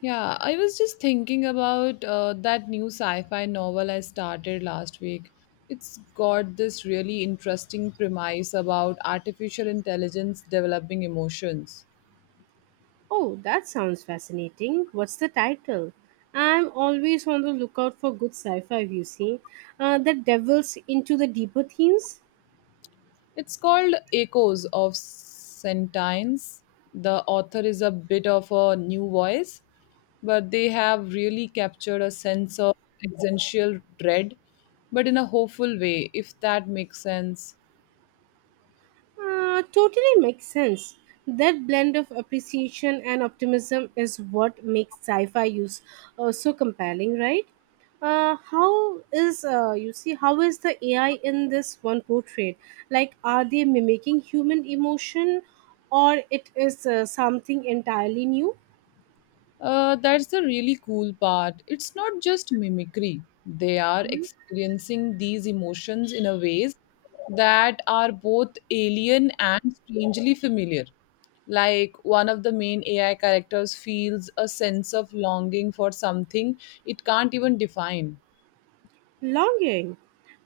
Yeah, I was just thinking about that new sci fi novel I started last week. It's got this really interesting premise about artificial intelligence developing emotions. Oh, that sounds fascinating. What's the title? I'm always on the lookout for good sci fi, you see, that delves into the deeper themes. It's called Echoes of Sentience. The author is a bit of a new voice, but they have really captured a sense of existential dread, but in a hopeful way, if that makes sense. Totally makes sense. That blend of appreciation and optimism is what makes sci fi use so compelling, right? How is the AI in this one portrayed? Like, are they mimicking human emotion, or it is something entirely new? That's the really cool part. It's not just mimicry. They are experiencing these emotions in a ways that are both alien and strangely familiar. Like one of the main AI characters feels a sense of longing for something it can't even define. Longing.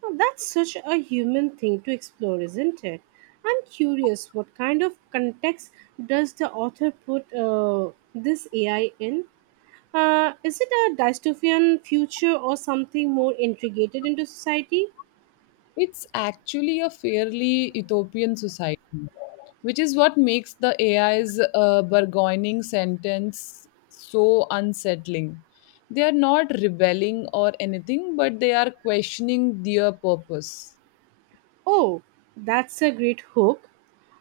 Now, that's such a human thing to explore, isn't it? I'm curious what kind of context does the author put this AI in? Is it a dystopian future or something more integrated into society? It's actually a fairly utopian society, which is what makes the AI's bargaining sentence so unsettling. They are not rebelling or anything, but they are questioning their purpose. Oh, that's a great hook.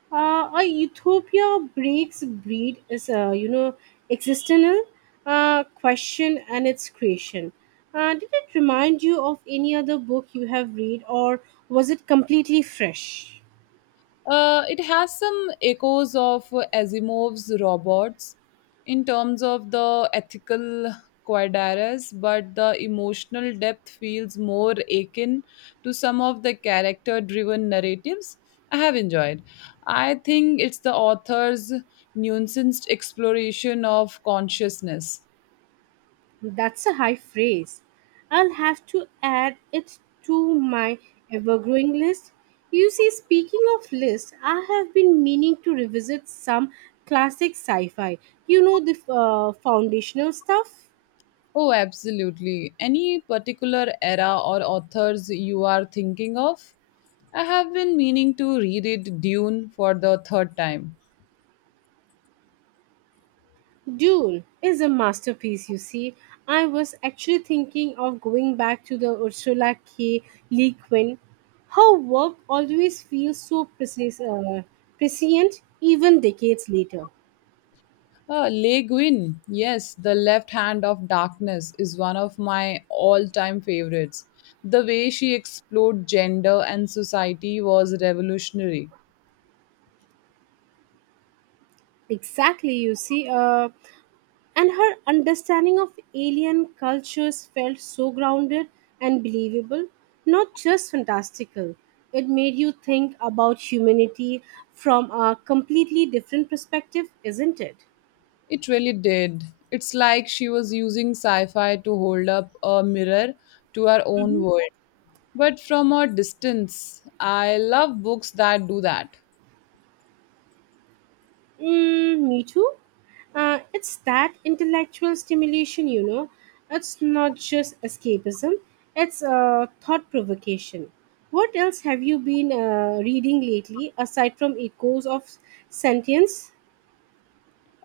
A utopia breaks breed is a existential question and its creation. Did it remind you of any other book you have read, or was it completely fresh? It has some echoes of Asimov's robots in terms of the ethical quadrilles, but the emotional depth feels more akin to some of the character driven narratives I have enjoyed. I think it's the author's nuanced exploration of consciousness. That's a high phrase. I'll have to add it to my ever-growing list, you see. Speaking of list, I have been meaning to revisit some classic sci-fi, the foundational stuff. Oh, absolutely. Any particular era or authors you are thinking of? I have been meaning to reread Dune for the third time. Dune is a masterpiece, you see. I was actually thinking of going back to the Ursula K. Le Guin. Her work always feels so precise, prescient, even decades later. Le Guin, yes, The Left Hand of Darkness is one of my all time favorites. The way she explored gender and society was revolutionary. Exactly, you see. And her understanding of alien cultures felt so grounded and believable, not just fantastical. It made you think about humanity from a completely different perspective, isn't it? It really did. It's like she was using sci fi to hold up a mirror to our own world, but from a distance. I love books that do that. Mm, me too. It's that intellectual stimulation. It's not just escapism, it's thought provocation. What else have you been reading lately aside from Echoes of Sentience?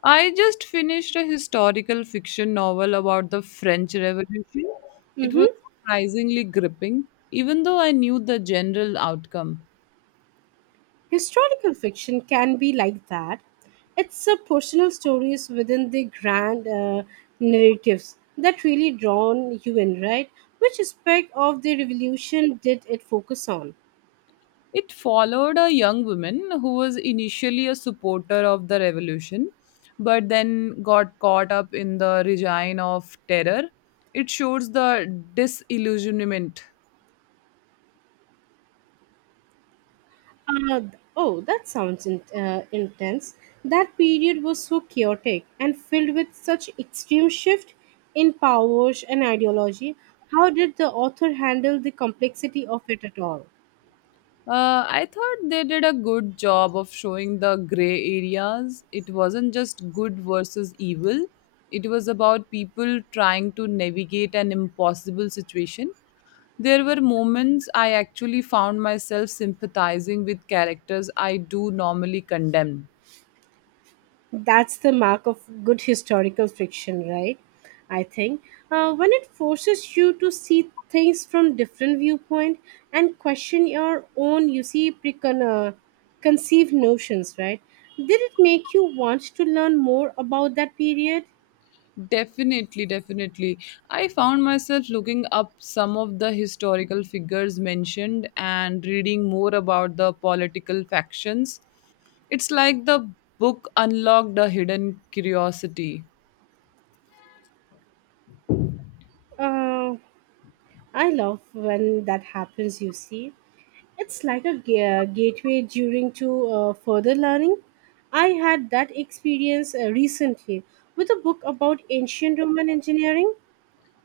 I just finished a historical fiction novel about the French Revolution. It was Mm-hmm. surprisingly gripping, even though I knew the general outcome. Historical fiction can be like that. It's personal stories within the grand narratives that really drawn you in, right? Which aspect of the revolution did it focus on? It followed a young woman who was initially a supporter of the revolution, but then got caught up in the regime of terror. It shows the disillusionment. Uh, oh, that sounds intense. That period was so chaotic and filled with such extreme shift in powers and ideology. How did the author handle the complexity of it at all? I thought they did a good job of showing the gray areas. It wasn't just good versus evil, it was about people trying to navigate an impossible situation. There were moments I actually found myself sympathizing with characters I do normally condemn. That's the mark of good historical fiction, right? I think when it forces you to see things from different viewpoint and question your own, you see, conceived notions, right? Did it make you want to learn more about that period? Definitely. I found myself looking up some of the historical figures mentioned and reading more about the political factions. It's like the book unlocked a hidden curiosity. uh, I love when that happens, you see. It's like a gateway during to further learning. I had that experience recently with a book about ancient Roman engineering.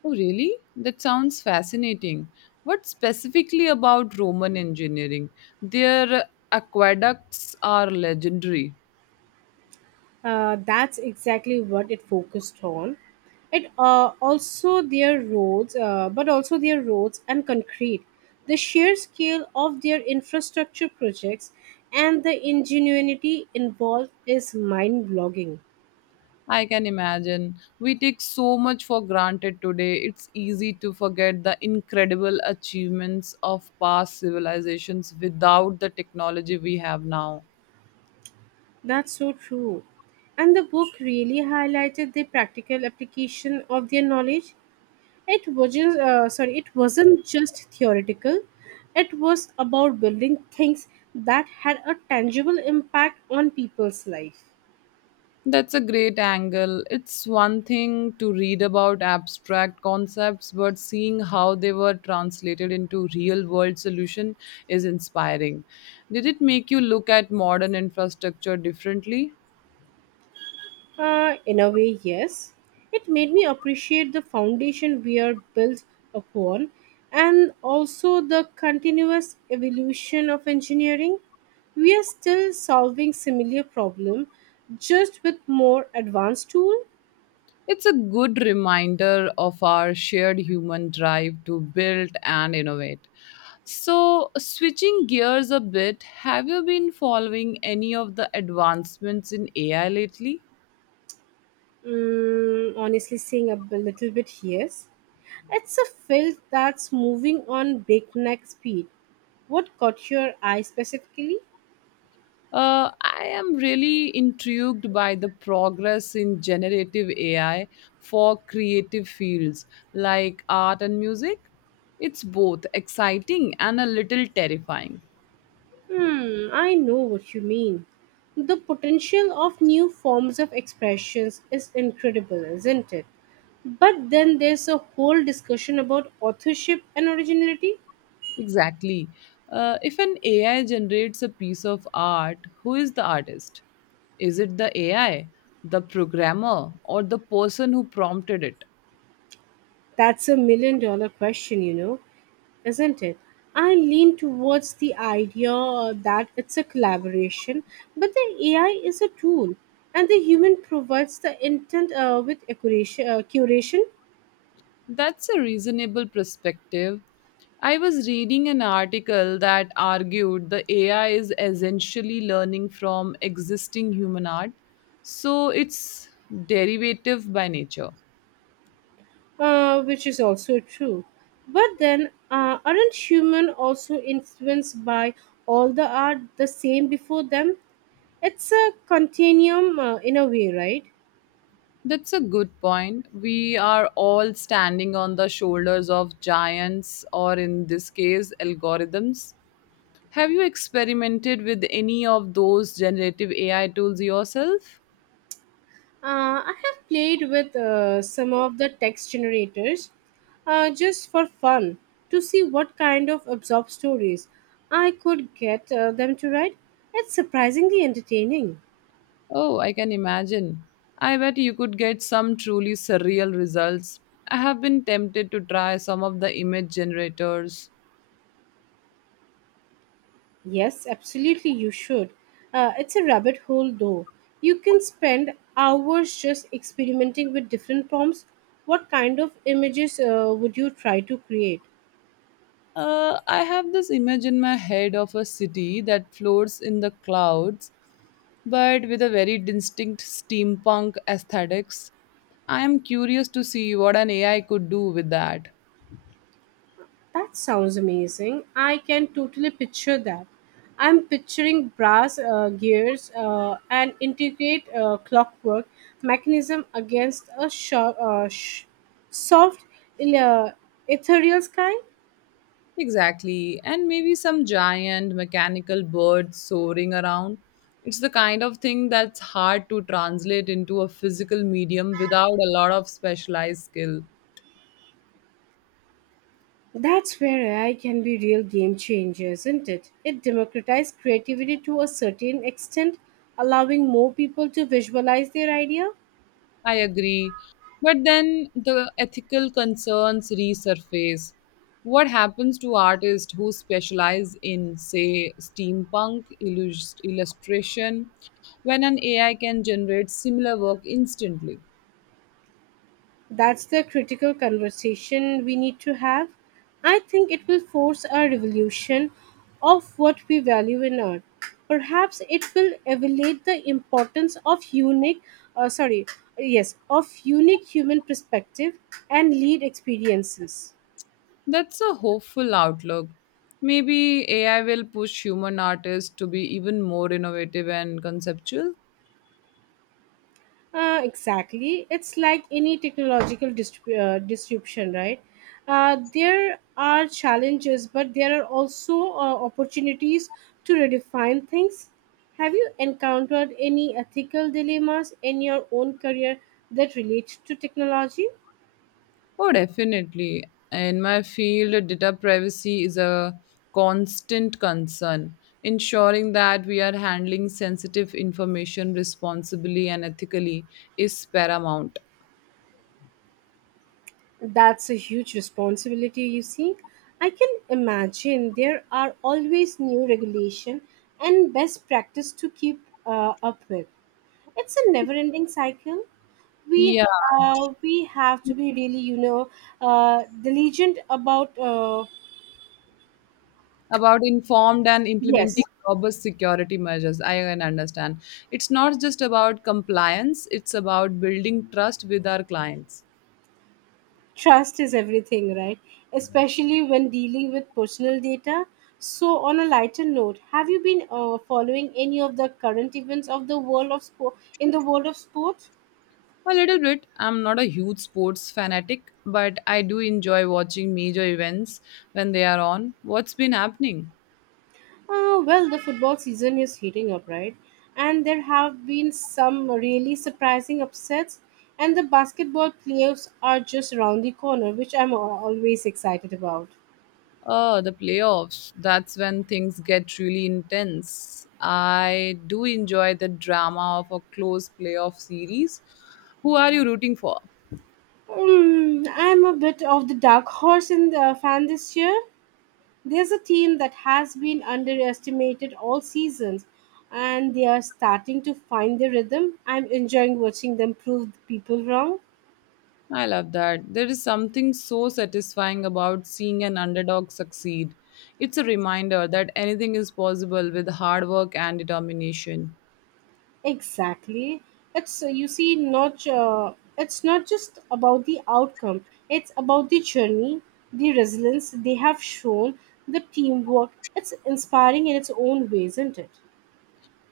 Oh, really? That sounds fascinating. What specifically about Roman engineering? Their aqueducts are legendary. That's exactly what it focused on. It also their roads, but also their roads and concrete. The sheer scale of their infrastructure projects and the ingenuity involved is mind-blogging. I can imagine. We take so much for granted today. It's easy to forget the incredible achievements of past civilizations without the technology we have now. That's so true. And the book really highlighted the practical application of their knowledge. It wasn't just theoretical. It was about building things that had a tangible impact on people's life. That's a great angle. It's one thing to read about abstract concepts, but seeing how they were translated into real world solution is inspiring. Did it make you look at modern infrastructure differently? In a way, yes. It made me appreciate the foundation we are built upon and also the continuous evolution of engineering. We are still solving similar problem just with more advanced tool. It's a good reminder of our shared human drive to build and innovate. So, switching gears a bit, have you been following any of the advancements in AI lately? Mm, honestly, saying a little bit, yes. It's a field that's moving on breakneck speed. What caught your eye specifically? I am really intrigued by the progress in generative AI for creative fields like art and music. It's both exciting and a little terrifying. Hmm, I know what you mean. The potential of new forms of expressions is incredible, isn't it? But then there's a whole discussion about authorship and originality. Exactly. If an AI generates a piece of art, who is the artist? Is it the AI, the programmer, or the person who prompted it? That's a million dollar question, isn't it? I lean towards the idea that it's a collaboration, but the AI is a tool and the human provides the intent with curation. That's a reasonable perspective. I was reading an article that argued the AI is essentially learning from existing human art, so it's derivative by nature. Which is also true. But then, aren't human also influenced by all the art the same before them? It's a continuum in a way, right? That's a good point. We are all standing on the shoulders of giants, or in this case, algorithms. Have you experimented with any of those generative AI tools yourself? I have played with some of the text generators just for fun to see what kind of absorbed stories I could get them to write. It's surprisingly entertaining. Oh, I can imagine. I bet you could get some truly surreal results. I have been tempted to try some of the image generators. Yes, absolutely, you should. It's a rabbit hole, though. You can spend hours just experimenting with different prompts. What kind of images would you try to create? I have this image in my head of a city that floats in the clouds but with a very distinct steampunk aesthetics. I am curious to see what an AI could do with that. That sounds amazing. I can totally picture that. I'm picturing brass gears and integrate clockwork mechanism against a soft, uh, ethereal sky. Exactly, and maybe some giant mechanical bird soaring around. It's the kind of thing that's hard to translate into a physical medium without a lot of specialized skill. That's where AI can be real game changer, isn't it? It democratized creativity to a certain extent, allowing more people to visualize their idea. I agree. But then the ethical concerns resurface. What happens to artists who specialize in, say, steampunk illustration when an AI can generate similar work instantly? That's the critical conversation we need to have. I think it will force a revolution of what we value in art. Perhaps it will elevate the importance of uh, sorry, unique human perspective and lead experiences. That's a hopeful outlook. Maybe AI will push human artists to be even more innovative and conceptual. Exactly. It's like any technological disruption, right? There are challenges, but there are also opportunities to redefine things. Have you encountered any ethical dilemmas in your own career that relate to technology? Oh, definitely. In my field, data privacy is a constant concern. Ensuring that we are handling sensitive information responsibly and ethically is paramount. That's a huge responsibility, you see. I can imagine there are always new regulation and best practice to keep up with. It's a never-ending cycle. we Yeah, we have to be really diligent about about informed and implementing yes. robust security measures. I can understand. It's not just about compliance, it's about building trust with our clients. Trust is everything, right? Especially when dealing with personal data. So, on a lighter note, have you been following any of the current events of the world of sports? A little bit. I'm not a huge sports fanatic, but I do enjoy watching major events when they are on. What's been happening? Well, the football season is heating up, right? And there have been some really surprising upsets, and the basketball playoffs are just around the corner, which I'm always excited about. Oh, the playoffs. That's when things get really intense. I do enjoy the drama of a close playoff series. Who are you rooting for? I'm a bit of the dark horse in the fan this year. There's a team that has been underestimated all seasons, and they are starting to find their rhythm. I'm enjoying watching them prove people wrong. I love that. There is something so satisfying about seeing an underdog succeed. It's a reminder that anything is possible with hard work and determination. Exactly. It's not just about the outcome. It's about the journey, the resilience they have shown, the teamwork. It's inspiring in its own way, isn't it?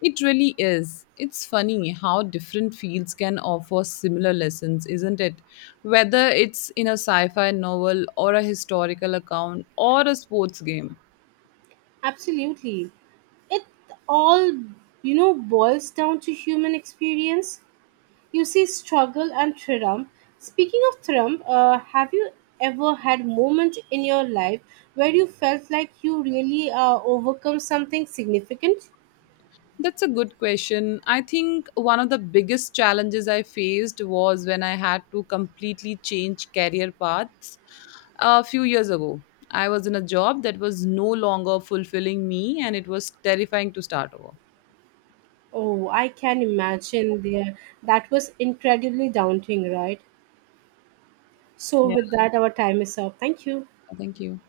It really is. It's funny how different fields can offer similar lessons, isn't it? Whether it's in a sci fi novel or a historical account or a sports game. Absolutely. It all boils down to human experience. You see, struggle and triumph. Speaking of triumph, have you ever had moment in your life where you felt like you really overcome something significant? That's a good question. I think one of the biggest challenges I faced was when I had to completely change career paths a few years ago. I was in a job that was no longer fulfilling me and it was terrifying to start over. Oh, I can imagine there. That was incredibly daunting, right? So, Yeah, with that, our time is up. Thank you. thank you.